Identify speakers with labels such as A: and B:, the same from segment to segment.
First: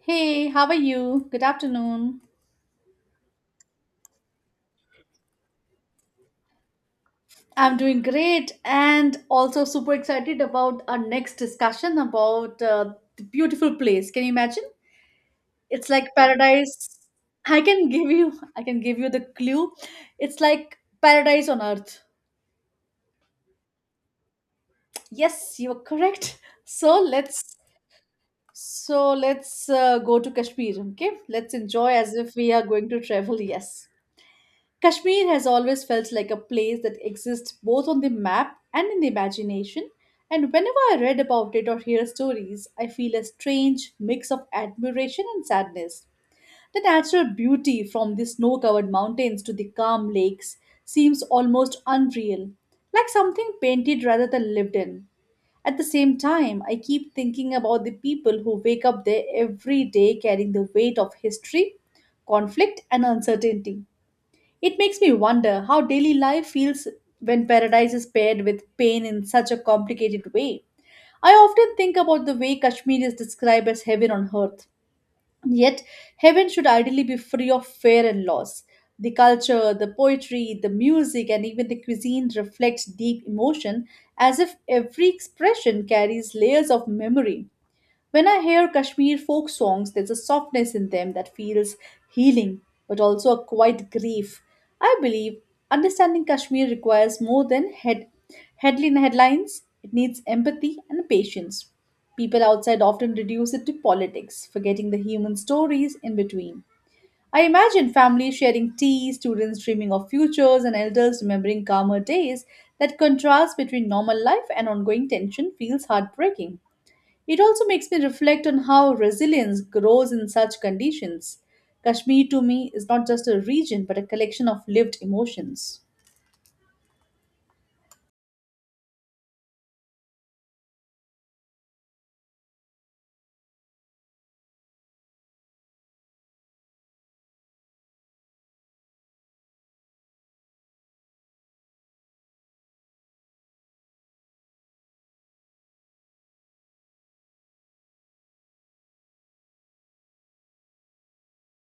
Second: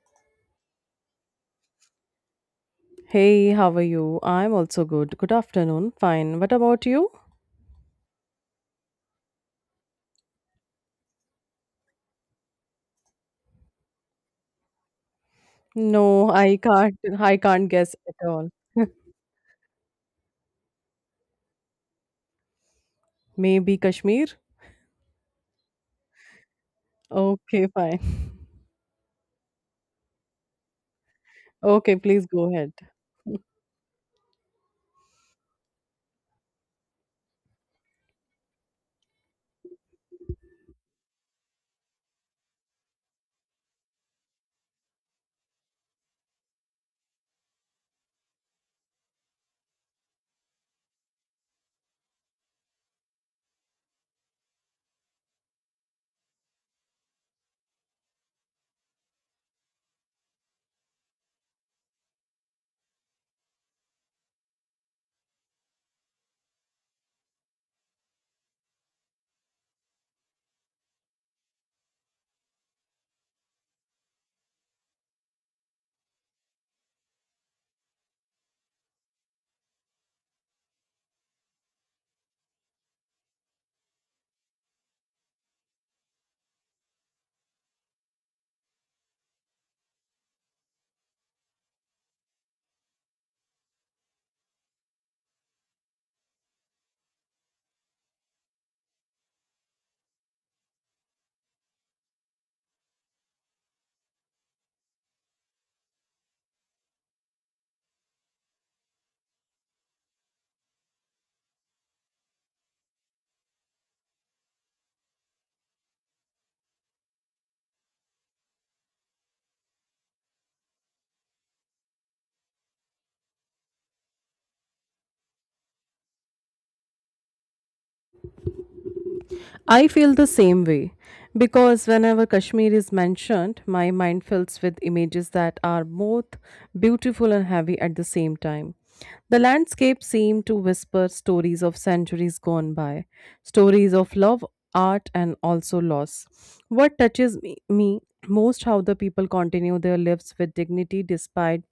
A: Hey, how are you? Good afternoon.
B: Hey, how are you? I'm also good. Good afternoon. Fine. What about you?
A: I'm doing great and also super excited about our next discussion about the beautiful place. Can you imagine? It's like
B: No, I can't.
A: paradise.
B: I
A: I
B: can't
A: can
B: guess
A: give
B: at
A: you
B: all.
A: I can give you the clue. It's like paradise on earth.
B: Maybe Kashmir?
A: Yes, you're correct. So let's
B: Okay, fine.
A: so let's uh, go to Kashmir, okay? Let's enjoy
B: Okay,
A: as
B: please
A: if
B: go
A: we are
B: ahead.
A: going to travel. Yes. Kashmir has always felt like a place that exists both on the map and in the imagination, and whenever I read about it or hear stories, I feel a strange mix of admiration and sadness. The natural beauty from the snow covered mountains to the calm lakes seems almost unreal, like something painted rather than lived in. At the same time, I keep thinking about the people who wake up there every day carrying the weight of history, conflict, and uncertainty. It makes me wonder how daily life feels when paradise is paired with pain in such a complicated way. I often think about the way Kashmir is described as heaven on earth. Yet, heaven should ideally be free of fear and loss. The culture, the poetry, the music, and even the cuisine reflects deep emotion as if every expression carries layers of memory. When I hear Kashmir folk songs, there's a softness in them that feels healing, but also a quiet grief. I believe understanding Kashmir requires more than headlines, it needs empathy and patience. People outside often reduce it to politics, forgetting the human stories in between. I imagine families sharing tea, students dreaming of futures, and elders remembering calmer days. That contrast between normal life and ongoing tension feels heartbreaking. It also makes me reflect on how resilience grows in such conditions. Kashmir to me is not just a region but a collection of lived emotions.
B: I feel the same way because whenever Kashmir is mentioned, my mind fills with images that are both beautiful and heavy at the same time. The landscape seemed to whisper stories of centuries gone by, stories of love, art, and also loss. What touches me most how the people continue their lives with dignity despite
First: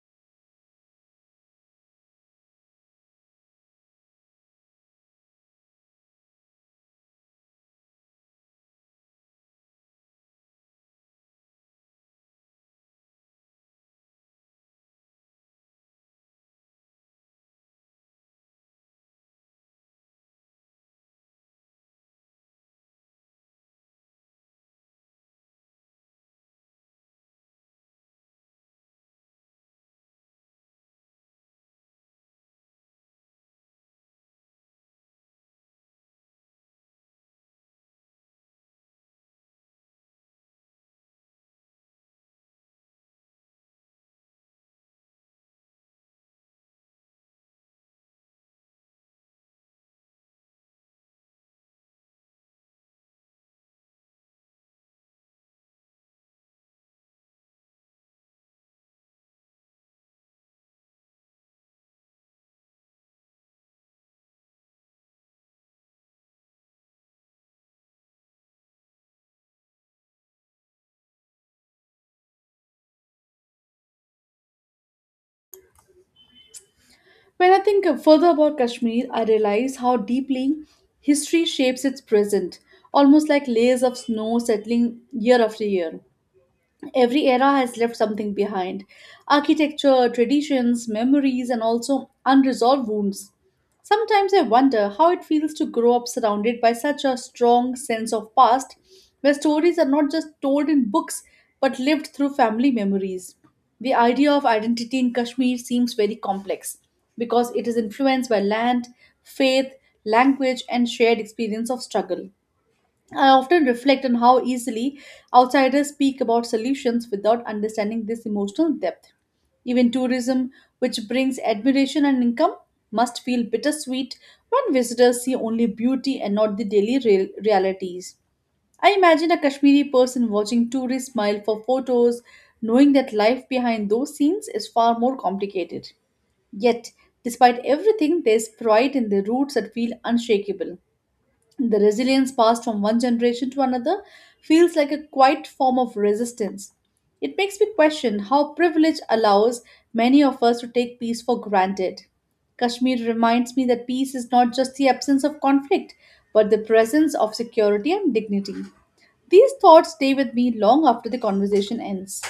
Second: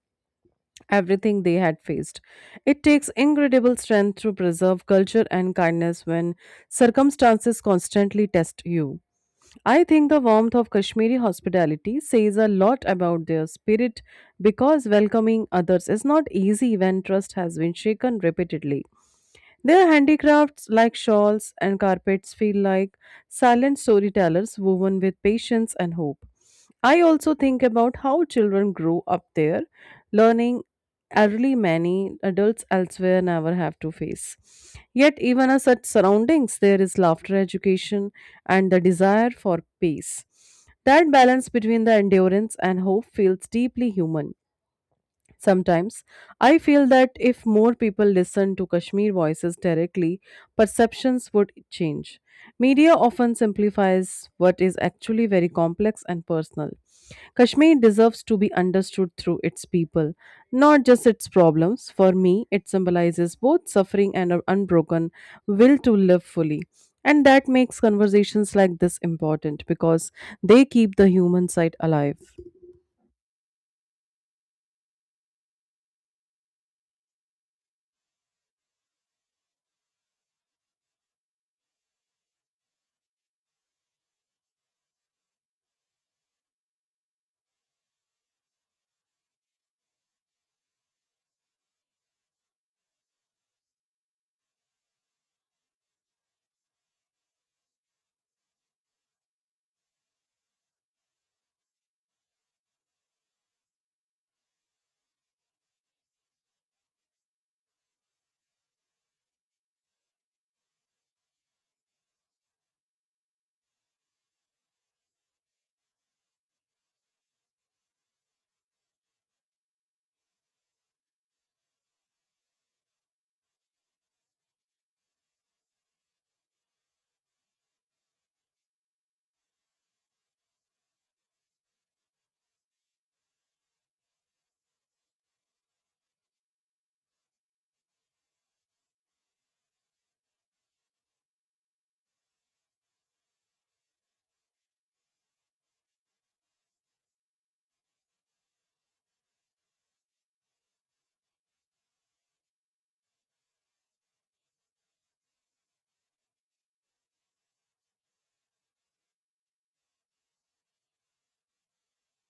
B: everything they had faced. It takes incredible strength to preserve culture and kindness when circumstances constantly test you. I think the warmth of Kashmiri hospitality says a lot about their spirit because welcoming others is not easy when trust has been shaken repeatedly. Their handicrafts like shawls and carpets feel like silent storytellers woven with patience and hope. I also think about how children grow up there, learning early many adults elsewhere never have to face. Yet, even in such surroundings, there is laughter education and the desire for peace. That balance between the endurance and hope feels deeply human. Sometimes I feel that if more people listened to Kashmir voices directly, perceptions would change. Media often simplifies what is actually very complex and personal. Kashmir deserves to be understood through its people, not just its problems. For me, it symbolizes both suffering and an unbroken will to live fully. And that makes conversations like this important because they keep the human side alive.
A: When I think further about Kashmir, I realize how deeply history shapes its present, almost like layers of snow settling year after year. Every era has left something behind architecture, traditions, memories, and also unresolved wounds. Sometimes I wonder how it feels to grow up surrounded by such a strong sense of past, where stories are not just told in books but lived through family memories. The idea of identity in Kashmir seems very complex because it is influenced by land, faith, language, and shared experience of struggle. I often reflect on how easily outsiders speak about solutions without understanding this emotional depth. Even tourism, which brings admiration and income, must feel bittersweet when visitors see only beauty and not the daily realities. I imagine a Kashmiri person watching tourists smile for photos, knowing that life behind those scenes is far more complicated. Yet, despite everything, there's pride in their roots that feel unshakable. The resilience passed from one generation to another feels like a quiet form of resistance. It makes me question how privilege allows many of us to take peace for granted. Kashmir reminds me that peace is not just the absence of conflict, but the presence of security and dignity. These thoughts stay with me long after the conversation ends.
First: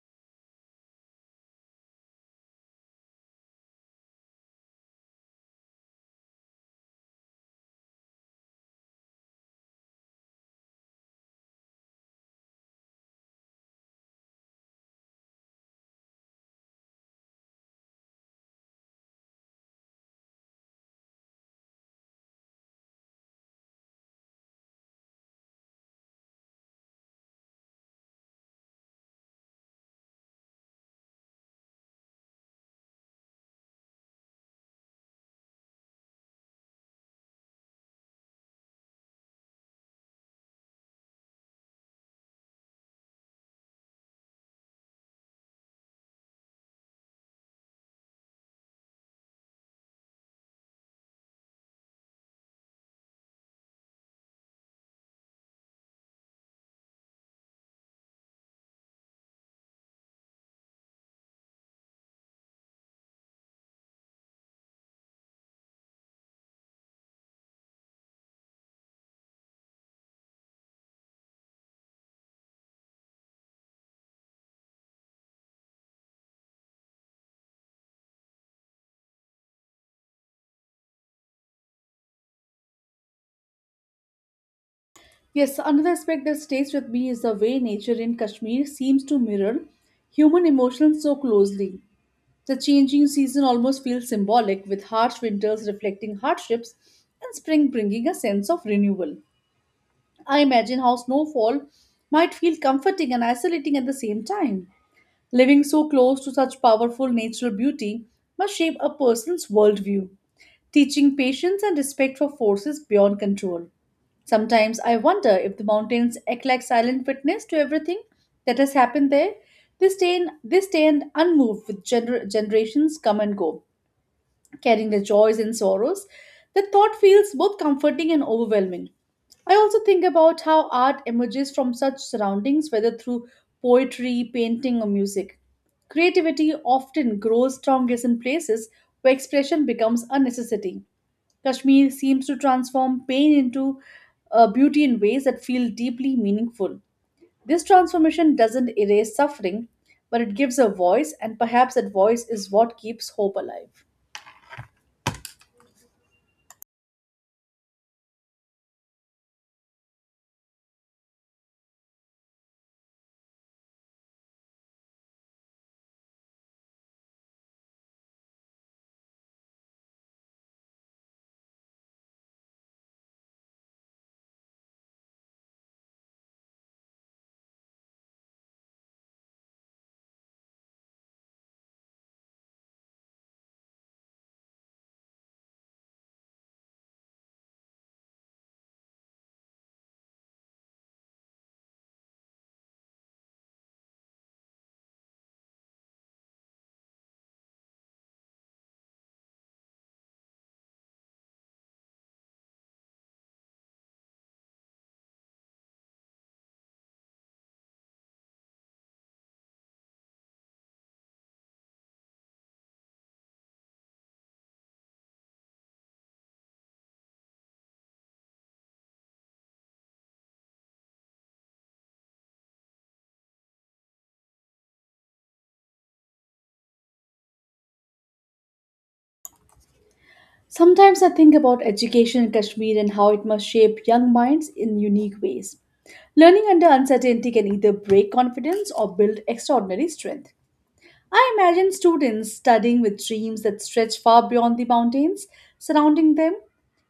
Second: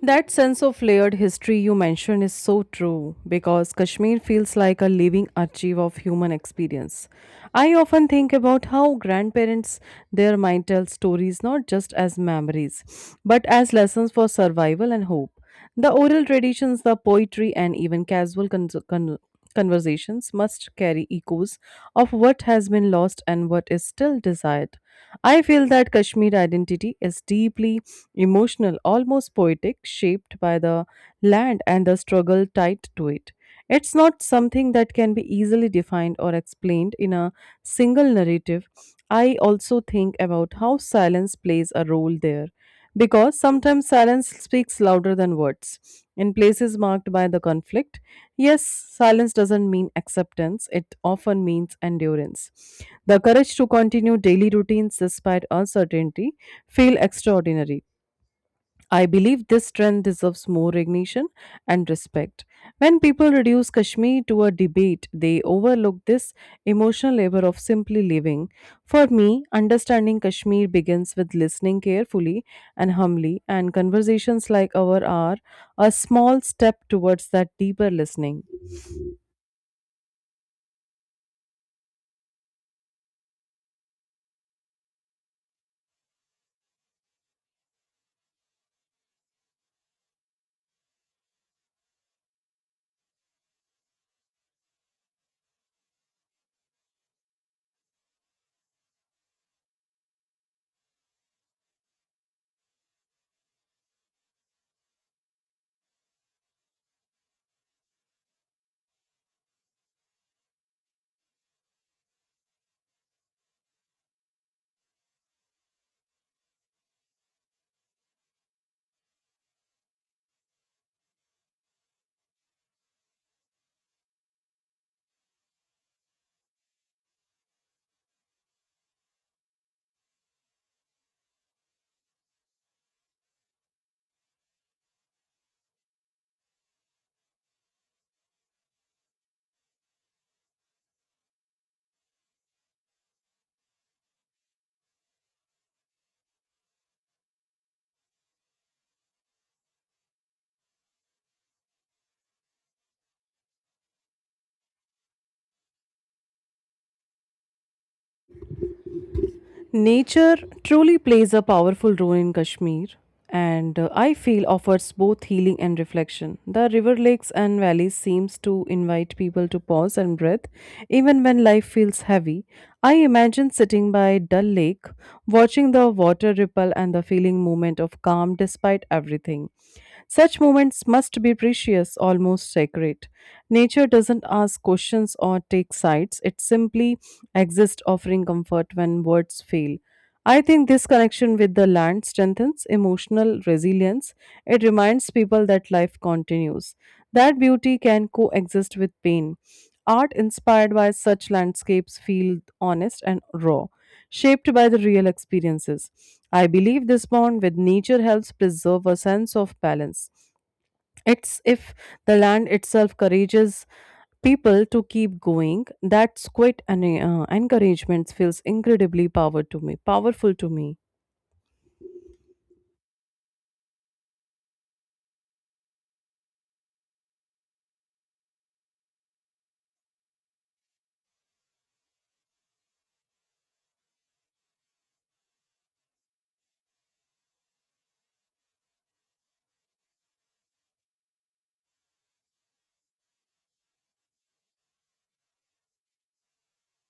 B: That sense of layered history you mentioned is so true because Kashmir feels like a living archive of human experience. I often think about how grandparents there might tell stories not just as memories but as lessons for survival and hope. The oral traditions, the poetry, and even casual conversations must carry echoes of what has been lost and what is still desired. I feel that Kashmir identity is deeply emotional, almost poetic, shaped by the land and the struggle tied to it. It's not something that can be easily defined or explained in a single narrative. I also think about how silence plays a role there. Because sometimes silence speaks louder than words. In places marked by the conflict, yes, silence doesn't mean acceptance, it often means endurance. The courage to continue daily routines despite uncertainty feel extraordinary. I believe this trend deserves more recognition and respect. When people reduce Kashmir to a debate, they overlook this emotional labor of simply living. For me, understanding Kashmir begins with listening carefully and humbly, and conversations like our are a small step towards that deeper listening.
A: Yes, another aspect that stays with me is the way nature in Kashmir seems to mirror human emotions so closely. The changing season almost feels symbolic, with harsh winters reflecting hardships and spring bringing a sense of renewal. I imagine how snowfall might feel comforting and isolating at the same time. Living so close to such powerful natural beauty must shape a person's worldview, teaching patience and respect for forces beyond control. Sometimes I wonder if the mountains act like silent witness to everything that has happened there. They stand unmoved with generations come and go carrying their joys and sorrows. The thought feels both comforting and overwhelming. I also think about how art emerges from such surroundings, whether through poetry, painting, or music. Creativity often grows strongest in places where expression becomes a necessity. Kashmir seems to transform pain into beauty in ways that feel deeply meaningful. This transformation doesn't erase suffering, but it gives a voice, and perhaps that voice is what keeps hope alive.
B: Nature truly plays a powerful role in Kashmir and I feel offers both healing and reflection. The river lakes and valleys seems to invite people to pause and breathe even when life feels heavy. I imagine sitting by Dal Lake, watching the water ripple and the feeling moment of calm despite everything. Such moments must be precious, almost sacred. Nature doesn't ask questions or take sides, it simply exists, offering comfort when words fail. I think this connection with the land strengthens emotional resilience. It reminds people that life continues, that beauty can coexist with pain. Art inspired by such landscapes feel honest and raw, shaped by the real experiences. I believe this bond with nature helps preserve a sense of balance it's if the land itself courages people to keep going. That's quite an encouragement feels incredibly power to powerful to me.
A: Sometimes I think about education in Kashmir and how it must shape young minds in unique ways. Learning under uncertainty can either break confidence or build extraordinary strength. I imagine students studying with dreams that stretch far beyond the mountains surrounding them.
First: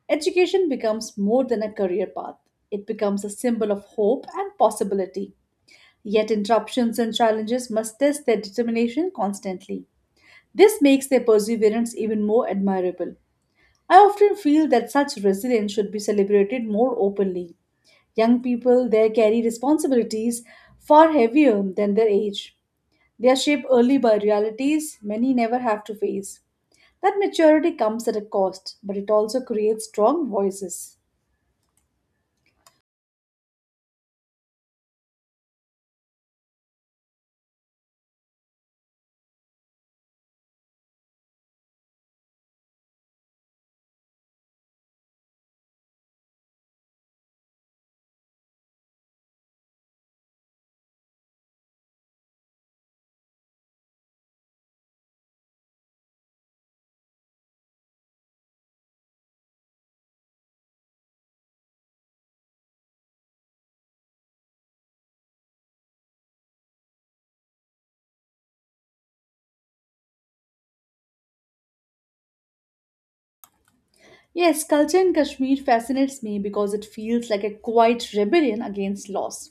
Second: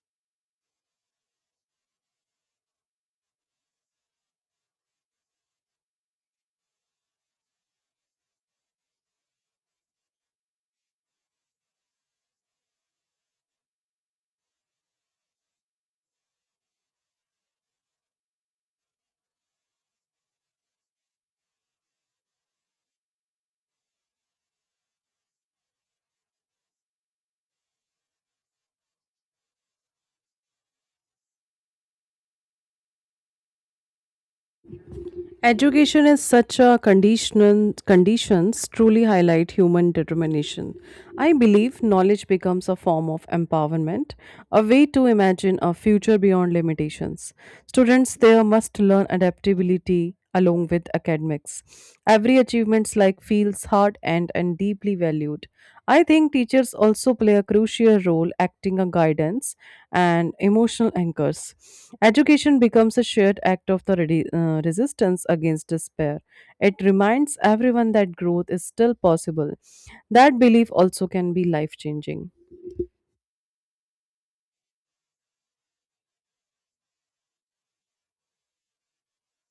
A: Education becomes more than a career path, it becomes a symbol of hope and possibility. Yet, interruptions and challenges must test their determination constantly. This makes their perseverance even more admirable. I often feel that such resilience should be celebrated more openly. Young people there carry responsibilities far heavier than their age. They are shaped early by realities many never have to face. That maturity comes at a cost, but it also creates strong voices.
B: Education is such a conditions truly highlight human determination. I believe knowledge becomes a form of empowerment, a way to imagine a future beyond limitations. Students there must learn adaptability along with academics. Every achievements like feels hard and deeply valued. I think teachers also play a crucial role acting as guidance and emotional anchors. Education becomes a shared act of the resistance against despair. It reminds everyone that growth is still possible that belief also can be life changing.
A: Yes, culture in Kashmir fascinates me because it feels like a quiet rebellion against loss.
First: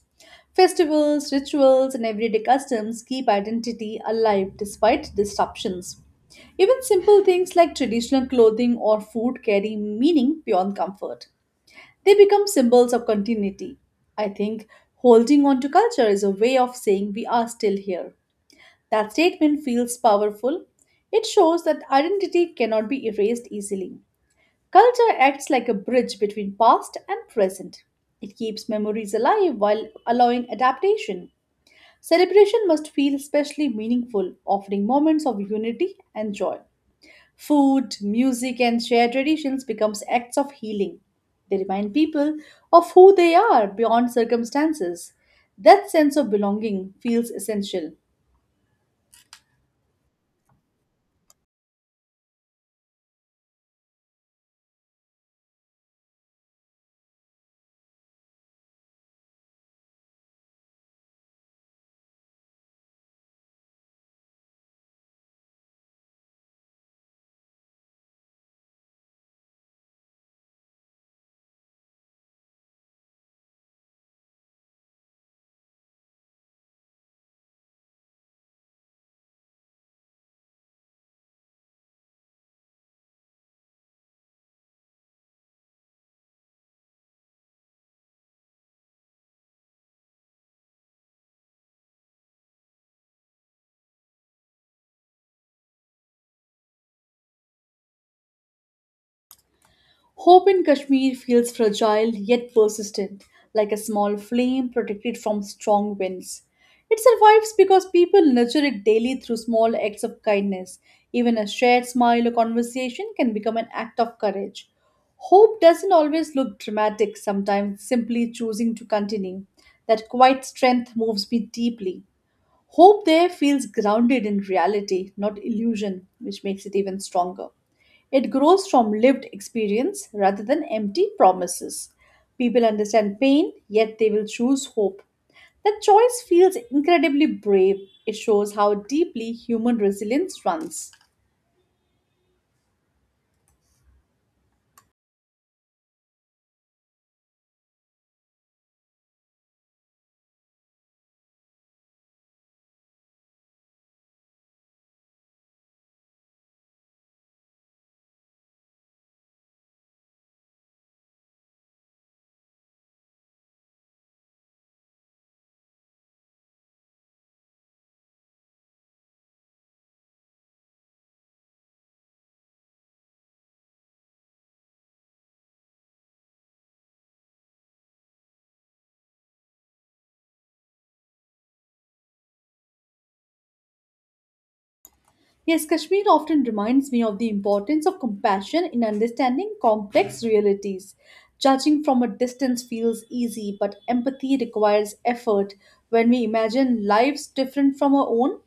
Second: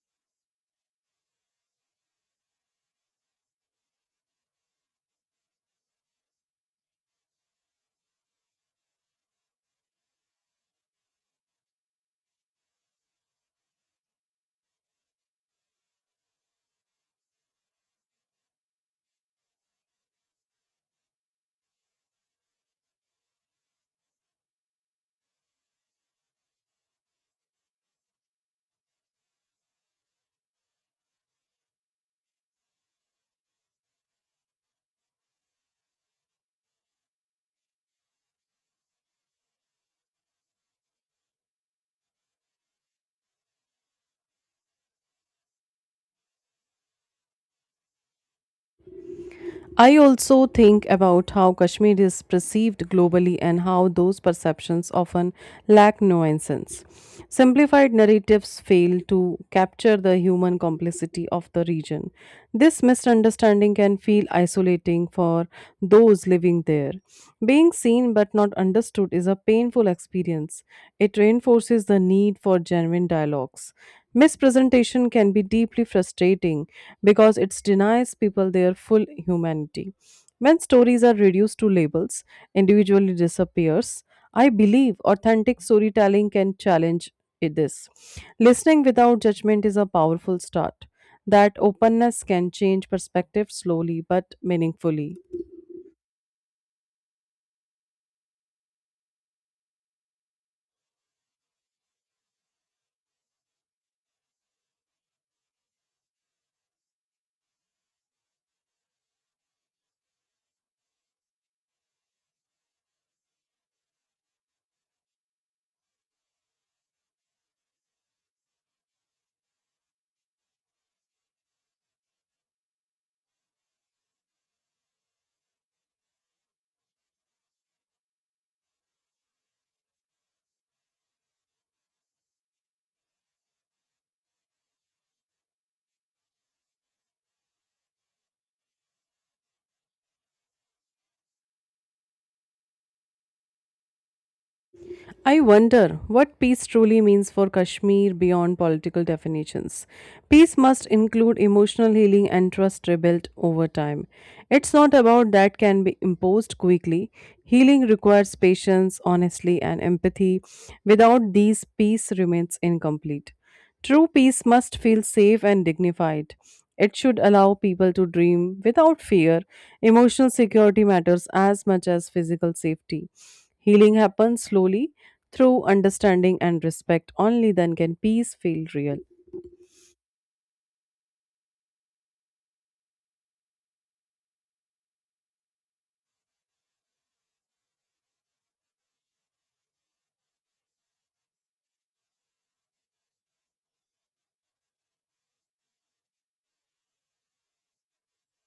A: Festivals, rituals, and everyday customs keep identity alive despite disruptions. Even simple things like traditional clothing or food carry meaning beyond comfort. They become symbols of continuity. I think holding on to culture is a way of saying we are still here. That statement feels powerful. It shows that identity cannot be erased easily. Culture acts like a bridge between past and present. It keeps memories alive while allowing adaptation. Celebration must feel especially meaningful, offering moments of unity and joy. Food, music, and shared traditions becomes acts of healing. They remind people of who they are beyond circumstances. That sense of belonging feels essential.
B: I also think about how Kashmir is perceived globally and how those perceptions often lack nuances. Simplified narratives fail to capture the human complexity of the region. This misunderstanding can feel isolating for those living there. Being seen but not understood is a painful experience. It reinforces the need for genuine dialogues. Mispresentation can be deeply frustrating because it denies people their full humanity. When stories are reduced to labels, individually disappears. I believe authentic storytelling can challenge this. Listening without judgment is a powerful start. That openness can change perspective slowly but meaningfully.
A: Hope in Kashmir feels fragile yet persistent, like a small flame protected from strong winds. It survives because people nurture it daily through small acts of kindness. Even a shared smile or conversation can become an act of courage. Hope doesn't always look dramatic, sometimes simply choosing to continue. That quiet strength moves me deeply. Hope there feels grounded in reality, not illusion, which makes it even stronger. It grows from lived experience rather than empty promises. People understand pain, yet they will choose hope. That choice feels incredibly brave. It shows how deeply human resilience runs.
B: I wonder what peace truly means for Kashmir beyond political definitions. Peace must include emotional healing and trust rebuilt over time. It's not about that can be imposed quickly. Healing requires patience, honesty, and empathy. Without these, peace remains incomplete. True peace must feel safe and dignified. It should allow people to dream without fear. Emotional security matters as much as physical safety. Healing happens slowly through understanding and respect, only then can peace feel real.
A: Yes, Kashmir often reminds me of the importance of compassion in understanding complex realities. Judging from a distance feels easy, but empathy requires effort. When we imagine lives different from our own,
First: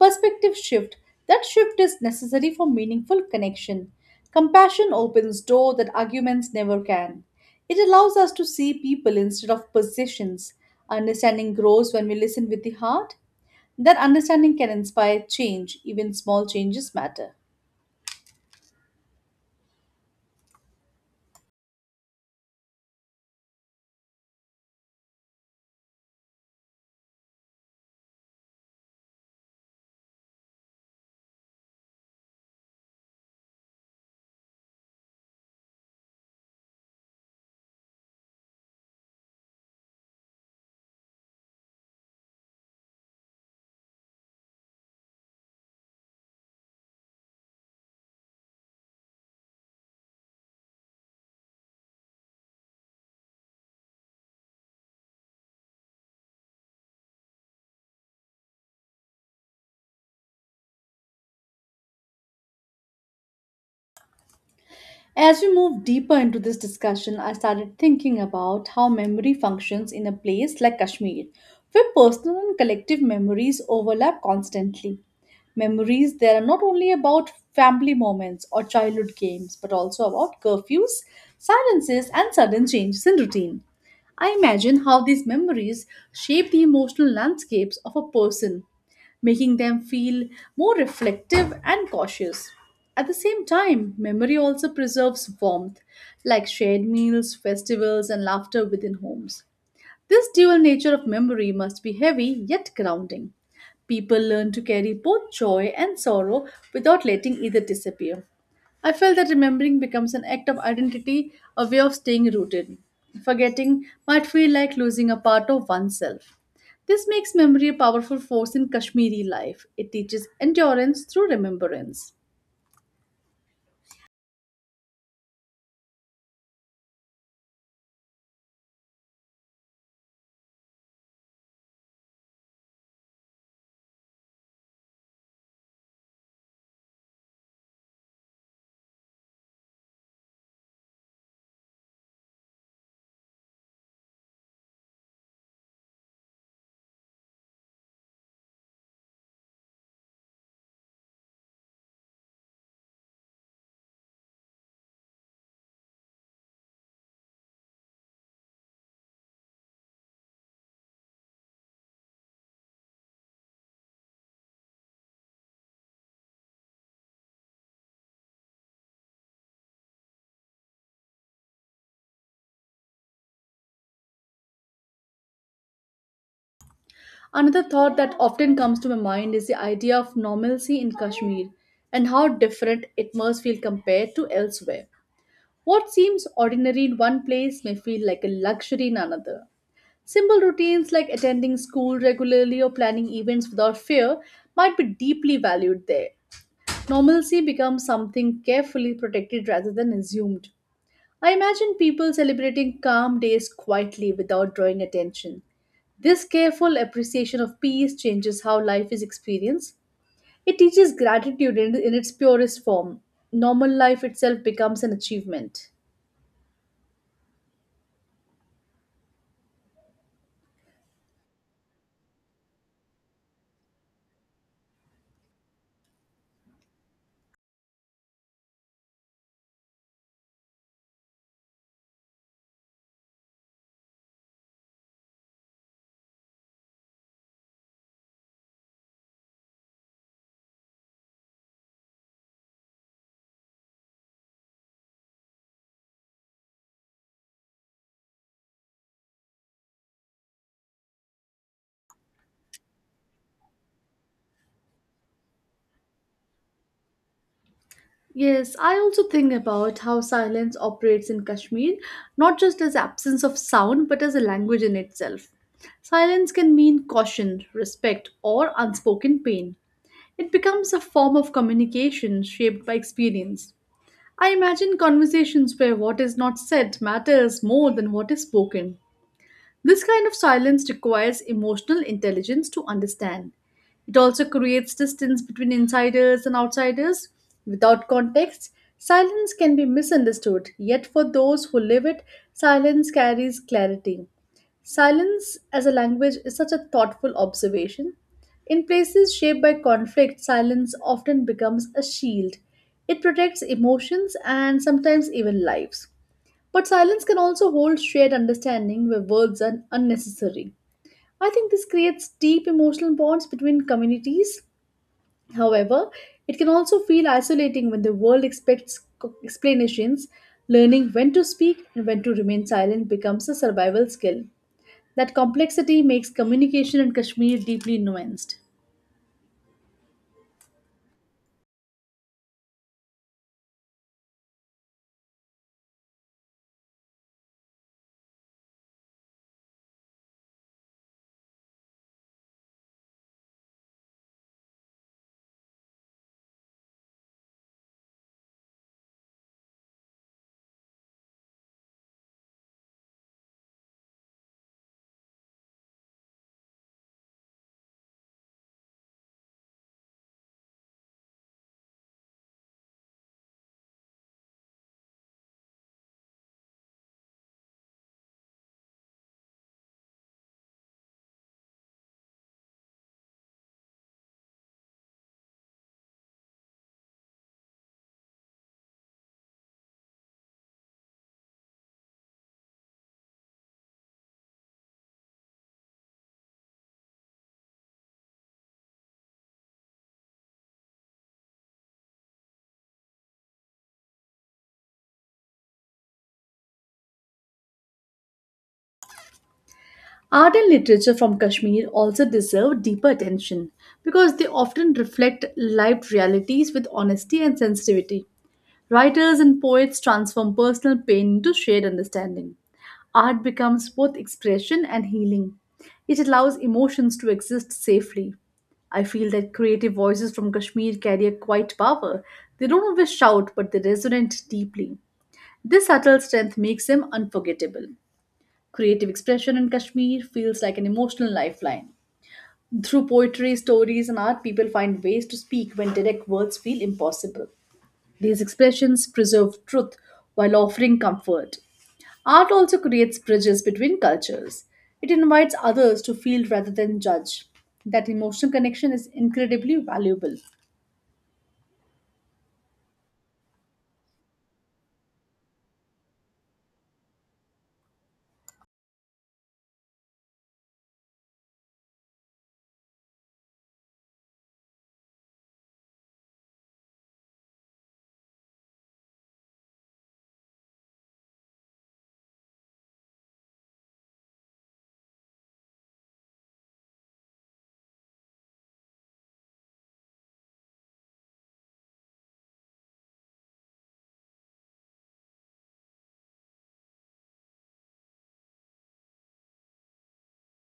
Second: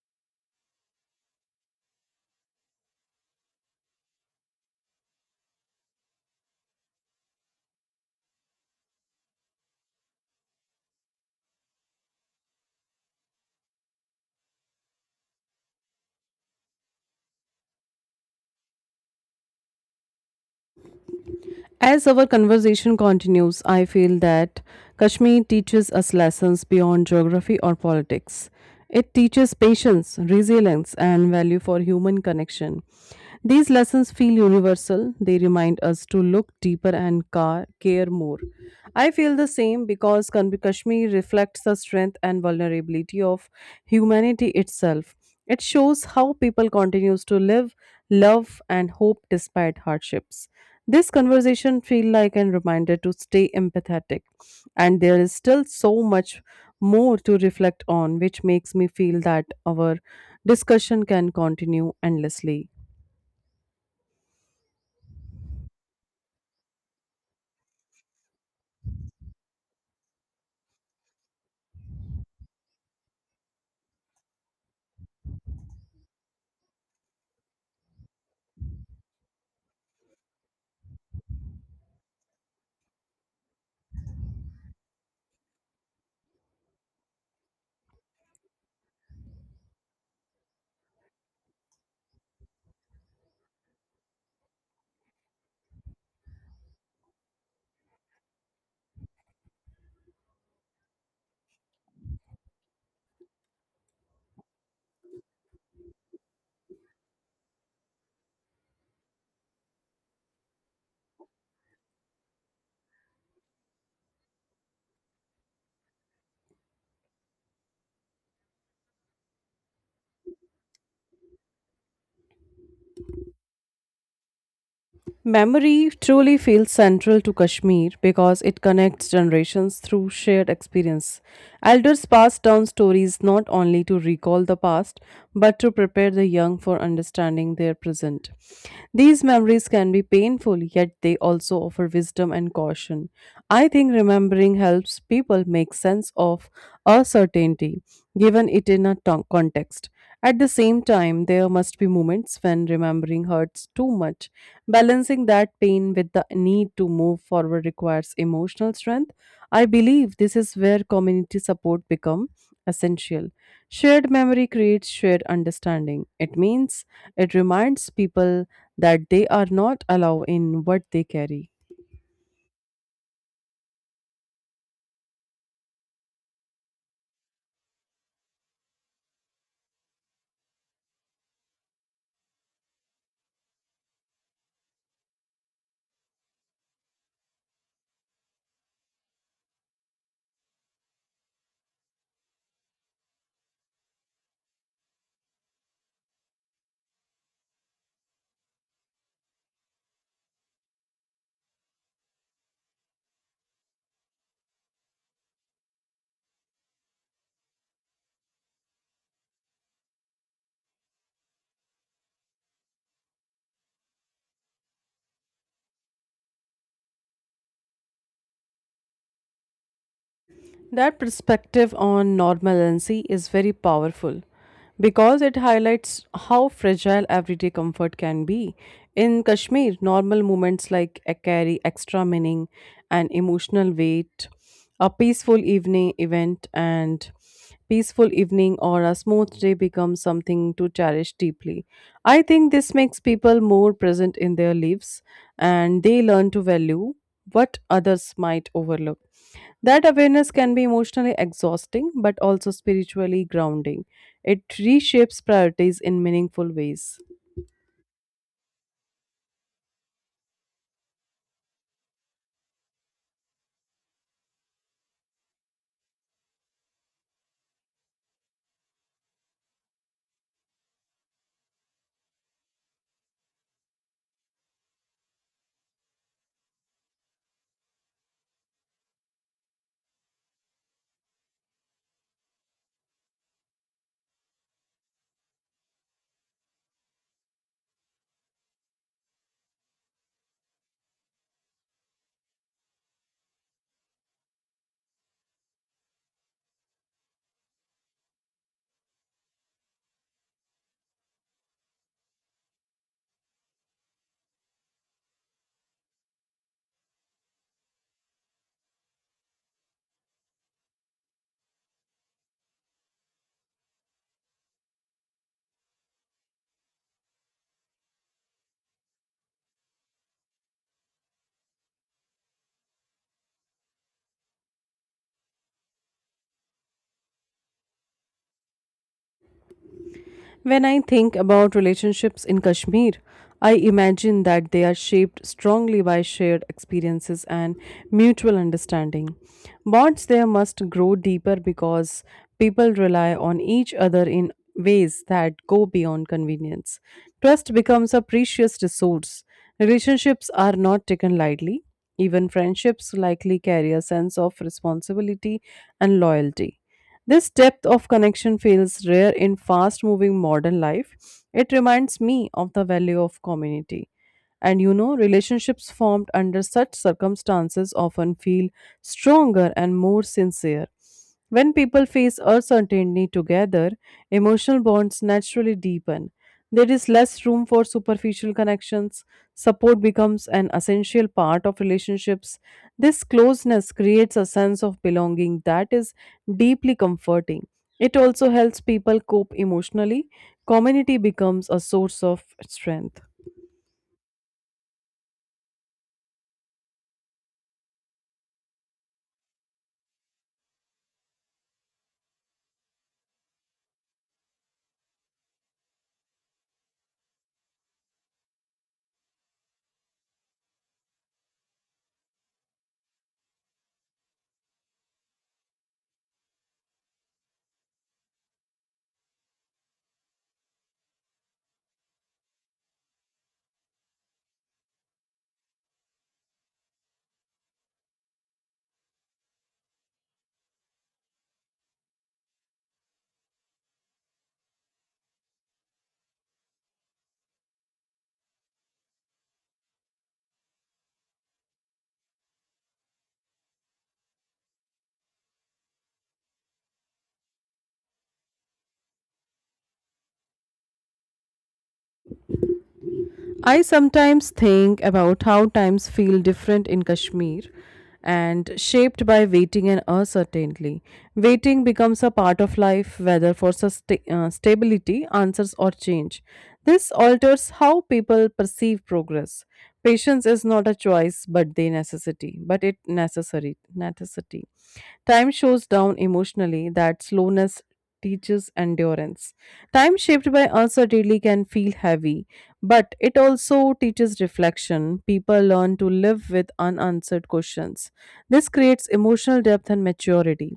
A: perspective shift. That shift is necessary for meaningful connection. Compassion opens doors that arguments never can. It allows us to see people instead of positions. Understanding grows when we listen with the heart. That understanding can inspire change, even small changes matter.
B: As our conversation continues, I feel that Kashmir teaches us lessons beyond geography or politics. It teaches patience, resilience, and value for human connection. These lessons feel universal. They remind us to look deeper and care more. I feel the same because Kashmir reflects the strength and vulnerability of humanity itself. It shows how people continues to live, love, and hope despite hardships. This conversation feel like a reminder to stay empathetic, and there is still so much more to reflect on, which makes me feel that our discussion can continue endlessly.
A: As we move deeper into this discussion, I started thinking about how memory functions in a place like Kashmir, where personal and collective memories overlap constantly. Memories there are not only about family moments or childhood games, but also about curfews, silences, and sudden changes in routine. I imagine how these memories shape the emotional landscapes of a person making them feel more reflective and cautious. At the same time, memory also preserves warmth, like shared meals, festivals, and laughter within homes. This dual nature of memory must be heavy yet grounding. People learn to carry both joy and sorrow without letting either disappear. I felt that remembering becomes an act of identity, a way of staying rooted. Forgetting might feel like losing a part of oneself. This makes memory a powerful force in Kashmiri life. It teaches endurance through remembrance.
B: Memory truly feels central to Kashmir because it connects generations through shared experience. Elders pass down stories not only to recall the past but to prepare the young for understanding their present. These memories can be painful, yet they also offer wisdom and caution. I think remembering helps people make sense of uncertainty, given it in a context. At the same time, there must be moments when remembering hurts too much. Balancing that pain with the need to move forward requires emotional strength. I believe this is where community support becomes essential. Shared memory creates shared understanding. It means it reminds people that they are not allowed in what they carry.
A: Another thought that often comes to my mind is the idea of normalcy in Kashmir and how different it must feel compared to elsewhere. What seems ordinary in one place may feel like a luxury in another. Simple routines like attending school regularly or planning events without fear might be deeply valued there. Normalcy becomes something carefully protected rather than assumed. I imagine people celebrating calm days quietly without drawing attention. This careful appreciation of peace changes how life is experienced. It teaches gratitude in its purest form. Normal life itself becomes an achievement.
B: That perspective on normalcy is very powerful because it highlights how fragile everyday comfort can be. In Kashmir, normal moments like a carry extra meaning and emotional weight. A peaceful evening or a smooth day becomes something to cherish deeply. I think this makes people more present in their lives and they learn to value what others might overlook. That awareness can be emotionally exhausting, but also spiritually grounding. It reshapes priorities in meaningful ways.
A: Yes, I also think about how silence operates in Kashmir, not just as absence of sound, but as a language in itself. Silence can mean caution, respect, or unspoken pain. It becomes a form of communication shaped by experience. I imagine conversations where what is not said matters more than what is spoken. This kind of silence requires emotional intelligence to understand. It also creates distance between insiders and outsiders. Without context, silence can be misunderstood, yet, for those who live it, silence carries clarity. Silence as a language is such a thoughtful observation. In places shaped by conflict, silence often becomes a shield. It protects emotions and sometimes even lives. But silence can also hold shared understanding where words are unnecessary. I think this creates deep emotional bonds between communities. However, it can also feel isolating when the world expects explanations. Learning when to speak and when to remain silent becomes a survival skill. That complexity makes communication in Kashmir deeply nuanced.
B: When I think about relationships in Kashmir, I imagine that they are shaped strongly by shared experiences and mutual understanding. Bonds there must grow deeper because people rely on each other in ways that go beyond convenience. Trust becomes a precious resource. Relationships are not taken lightly. Even friendships likely carry a sense of responsibility and loyalty. This depth of connection feels rare in fast moving modern life. It reminds me of the value of community. And you know, relationships formed under such circumstances often feel stronger and more sincere. When people face uncertainty together, emotional bonds naturally deepen. There is less room for superficial connections. Support becomes an essential part of relationships. This closeness creates a sense of belonging that is deeply comforting. It also helps people cope emotionally. Community becomes a source of strength.
A: Art and literature from Kashmir also deserve deeper attention because they often reflect lived realities with honesty and sensitivity. Writers and poets transform personal pain into shared understanding. Art becomes both expression and healing. It allows emotions to exist safely. I feel that creative voices from Kashmir carry a quiet power. They don't always shout, but they resonate deeply. This subtle strength makes them unforgettable. Creative expression in Kashmir feels like an emotional lifeline. Through poetry, stories, and art, people find ways to speak when direct words feel impossible. These expressions preserve truth while offering comfort. Art also creates bridges between cultures. It invites others to feel rather than judge. That emotional connection is incredibly valuable.
B: I sometimes think about how times feel different in Kashmir and shaped by waiting and uncertainty. Waiting becomes a part of life, whether for stability, answers, or change. This alters how people perceive progress. Patience is not a choice, but they necessity. But it necessary necessity. Time shows down emotionally that slowness teaches endurance. Time shaped by uncertainty can feel heavy, but it also teaches reflection. People learn to live with unanswered questions. This creates emotional depth and maturity.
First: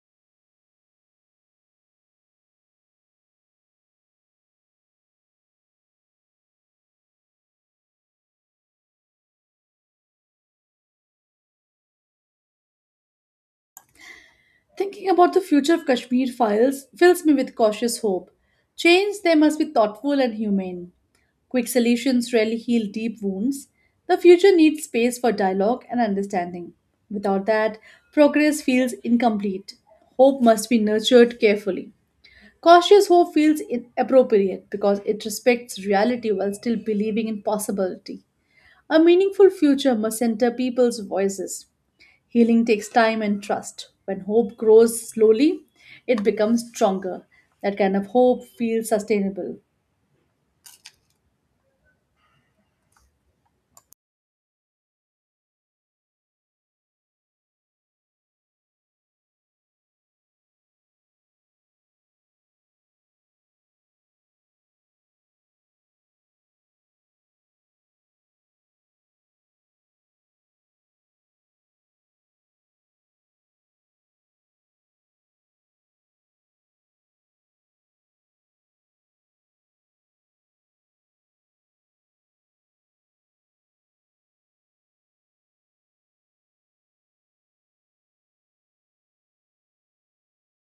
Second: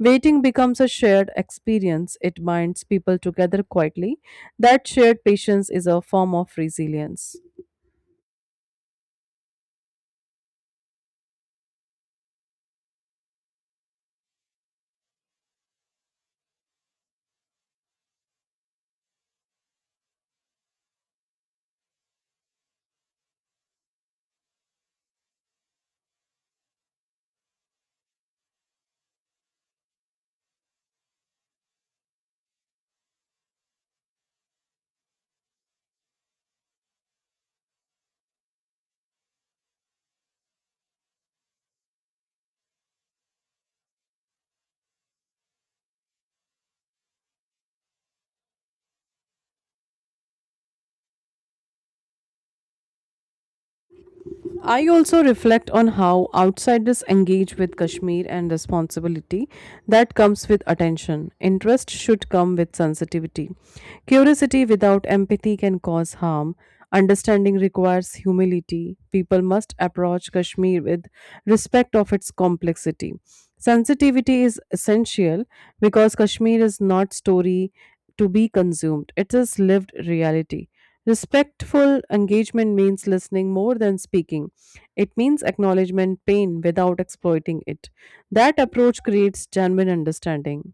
B: Waiting becomes a shared experience. It binds people together quietly. That shared patience is a form of resilience.
A: Thinking about the future of Kashmir files fills me with cautious hope. Change there must be thoughtful and humane. Quick solutions rarely heal deep wounds. The future needs space for dialogue and understanding. Without that, progress feels incomplete. Hope must be nurtured carefully. Cautious hope feels appropriate because it respects reality while still believing in possibility. A meaningful future must center people's voices. Healing takes time and trust. When hope grows slowly, it becomes stronger. That kind of hope feels sustainable.
B: I also reflect on how outsiders engage with Kashmir and responsibility that comes with attention. Interest should come with sensitivity. Curiosity without empathy can cause harm. Understanding requires humility. People must approach Kashmir with respect of its complexity. Sensitivity is essential because Kashmir is not story to be consumed. It is lived reality. Respectful engagement means listening more than speaking it means acknowledgement pain without exploiting it. That approach creates genuine understanding.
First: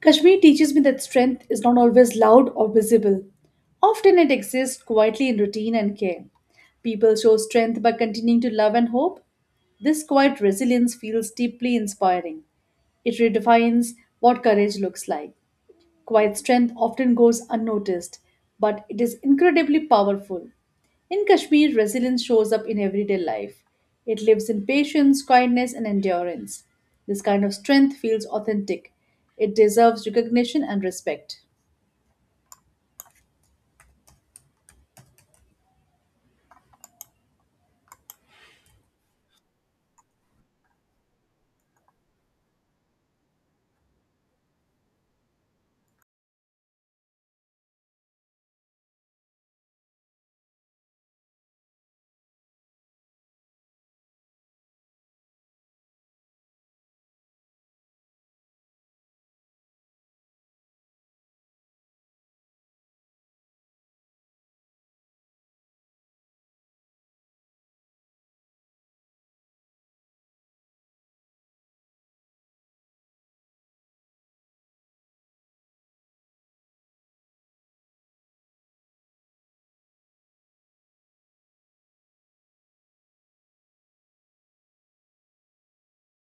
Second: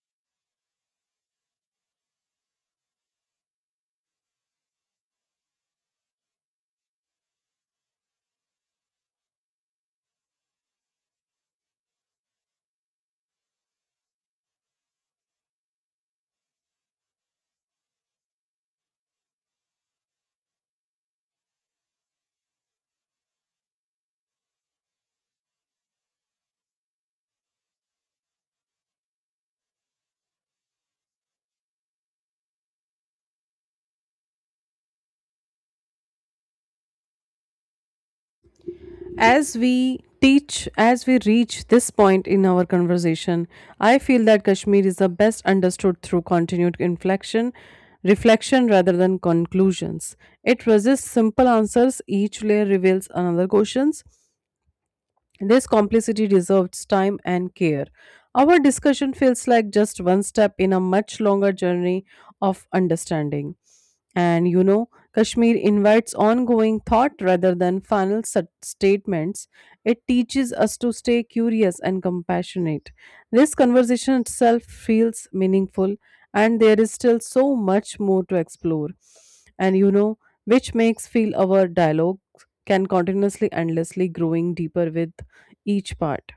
A: Kashmir teaches me that strength is not always loud or visible. Often it exists quietly in routine and care. People show strength by continuing to love and hope. This quiet resilience feels deeply inspiring. It redefines what courage looks like. Quiet strength often goes unnoticed, but it is incredibly powerful. In Kashmir, resilience shows up in everyday life. It lives in patience, kindness, and endurance. This kind of strength feels authentic. It deserves recognition and respect.
B: As we reach this point in our conversation, I feel that Kashmir is the best understood through continued reflection rather than conclusions. It resists simple answers, each layer reveals another questions This complicity deserves time and care. Our discussion feels like just one step in a much longer journey of understanding. And you know, Kashmir invites ongoing thought rather than final statements. It teaches us to stay curious and compassionate. This conversation itself feels meaningful, and there is still so much more to explore. And you know, which makes feel our dialogue can continuously endlessly growing deeper with each part.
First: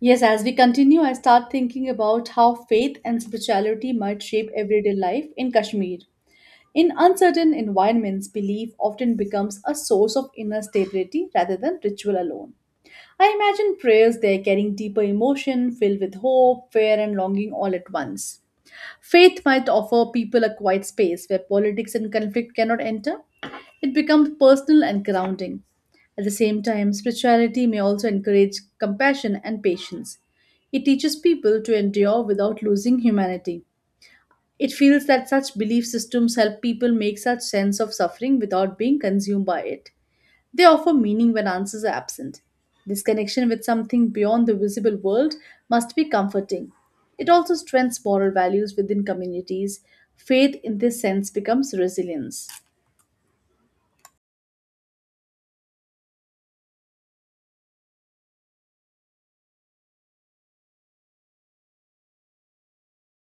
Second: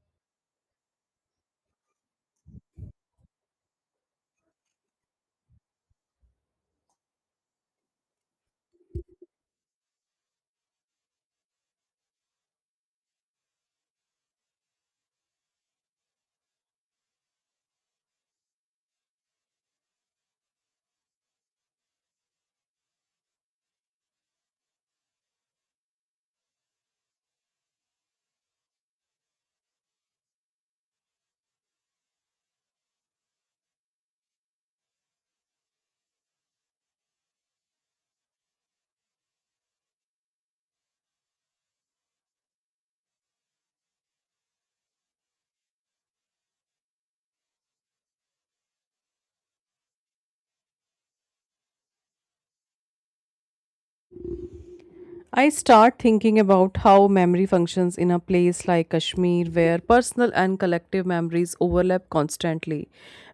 A: Yes, as we continue, I start thinking about how faith and spirituality might shape everyday life in Kashmir. In uncertain environments, belief often becomes a source of inner stability rather than ritual alone. I imagine prayers there carrying deeper emotion, filled with hope, fear, and longing all at once. Faith might offer people a quiet space where politics and conflict cannot enter. It becomes personal and grounding. At the same time, spirituality may also encourage compassion and patience. It teaches people to endure without losing humanity. It feels that such belief systems help people make such sense of suffering without being consumed by it. They offer meaning when answers are absent. This connection with something beyond the visible world must be comforting. It also strengthens moral values within communities. Faith in this sense becomes resilience.
B: I start thinking about how memory functions in a place like Kashmir, where personal and collective memories overlap constantly.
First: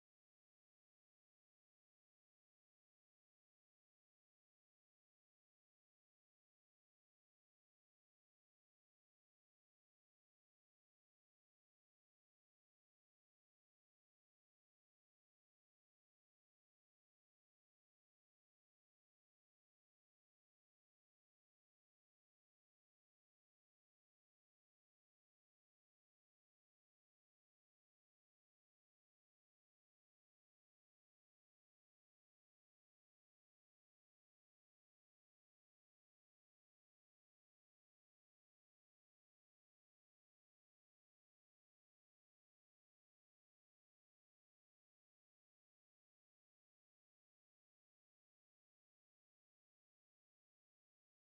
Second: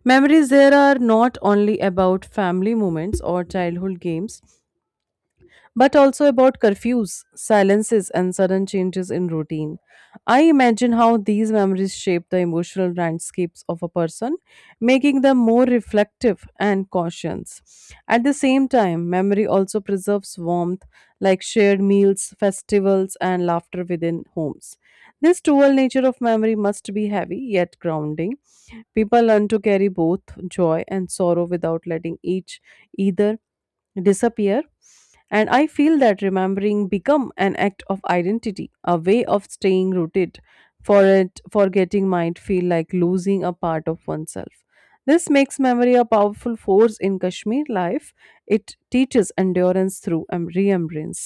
B: Memories there are not only about family moments or childhood games, but also about curfews, silences, and sudden changes in routine. I imagine how these memories shape the emotional landscapes of a person, making them more reflective and cautious. At the same time, memory also preserves warmth, like shared meals, festivals, and laughter within homes. This dual nature of memory must be heavy yet grounding. People learn to carry both joy and sorrow without letting each either disappear. And I feel that remembering become an act of identity, a way of staying rooted. Forgetting might feel like losing a part of oneself. This makes memory a powerful force in Kashmir life. It teaches endurance through remembrance.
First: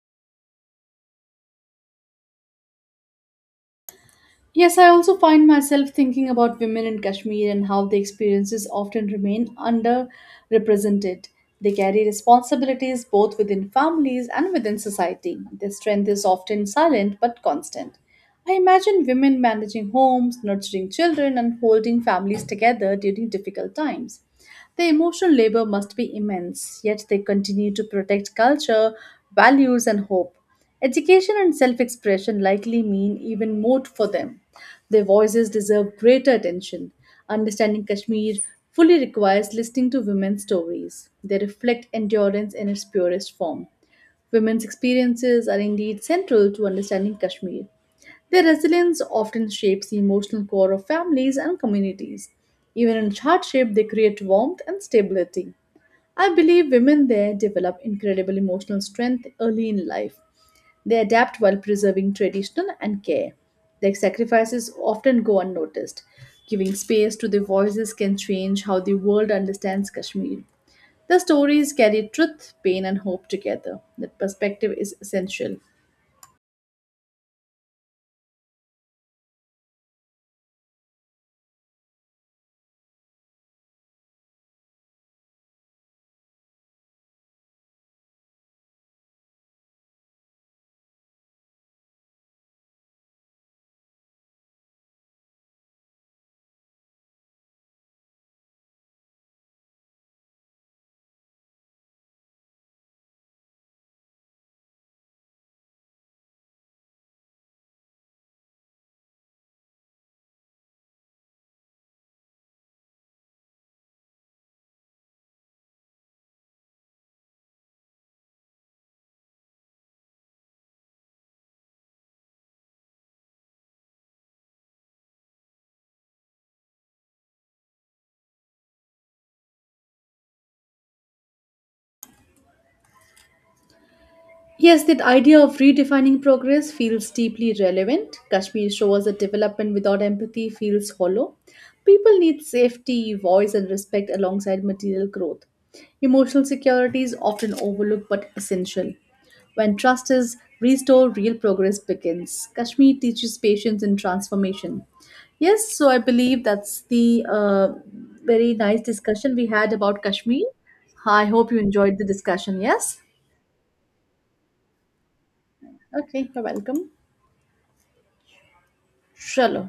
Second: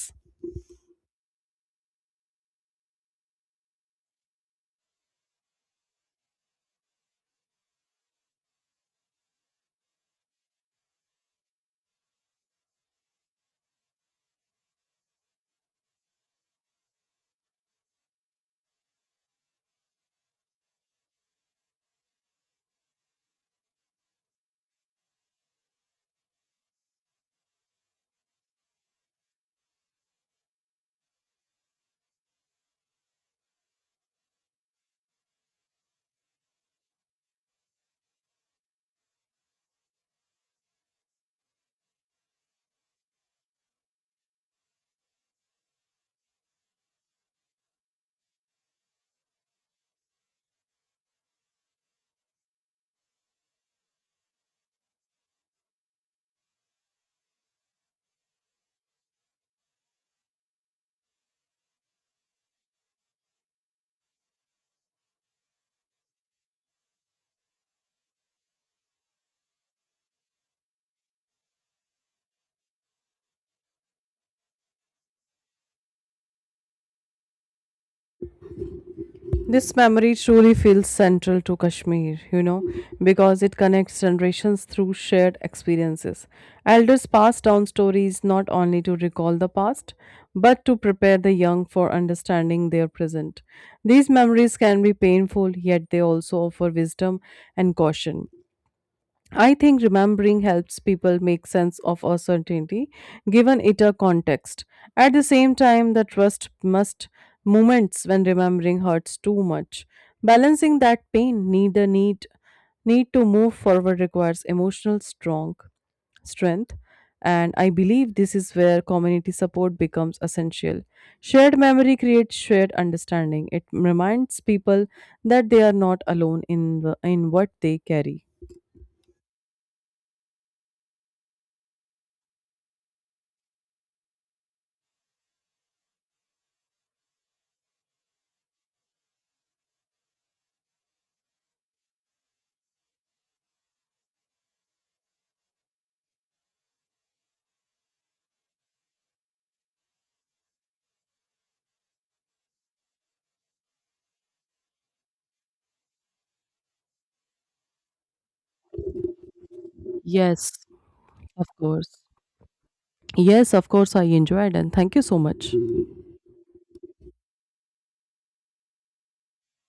A: Yes, I also find myself thinking about women in Kashmir and how their experiences often remain underrepresented. They carry responsibilities both within families and within society. Their strength is often silent but constant. I imagine women managing homes, nurturing children, and holding families together during difficult times. The emotional labor must be immense, yet they continue to protect culture, values, and hope. Education and self expression likely mean even more for them. Their voices deserve greater attention. Understanding Kashmir fully requires listening to women's stories. They reflect endurance in its purest form. Women's experiences are indeed central to understanding Kashmir. Their resilience often shapes the emotional core of families and communities. Even in hardship, they create warmth and stability. I believe women there develop incredible emotional strength early in life. They adapt while preserving tradition and care. Their sacrifices often go unnoticed. Giving space to their voices can change how the world understands Kashmir. Their stories carry truth, pain, and hope together. That perspective is essential.
B: This memory truly feels central to Kashmir, you know, because it connects generations through shared experiences. Elders pass down stories not only to recall the past, but to prepare the young for understanding their present. These memories can be painful, yet they also offer wisdom and caution. I think remembering helps people make sense of uncertainty, given it a context. At the same time, the trust must moments when remembering hurts too much. Balancing that pain, need the need need to move forward requires emotional strong strength. And I believe this is where community support becomes essential. Shared memory creates shared understanding. It reminds people that they are not alone in in what they carry.
A: Yes, that idea of redefining progress feels deeply relevant. Kashmir shows that development without empathy feels hollow. People need safety, voice, and respect alongside material growth. Emotional security is often overlooked but essential. When trust is restored, real progress begins. Kashmir teaches patience and transformation. Yes, so I believe that's the very nice discussion we had about Kashmir.
B: Yes,
A: I
B: of
A: hope you enjoyed
B: course.
A: the discussion. Yes?
B: Yes, of course, I enjoyed, and thank you so much.
A: Okay, you're welcome. Claro.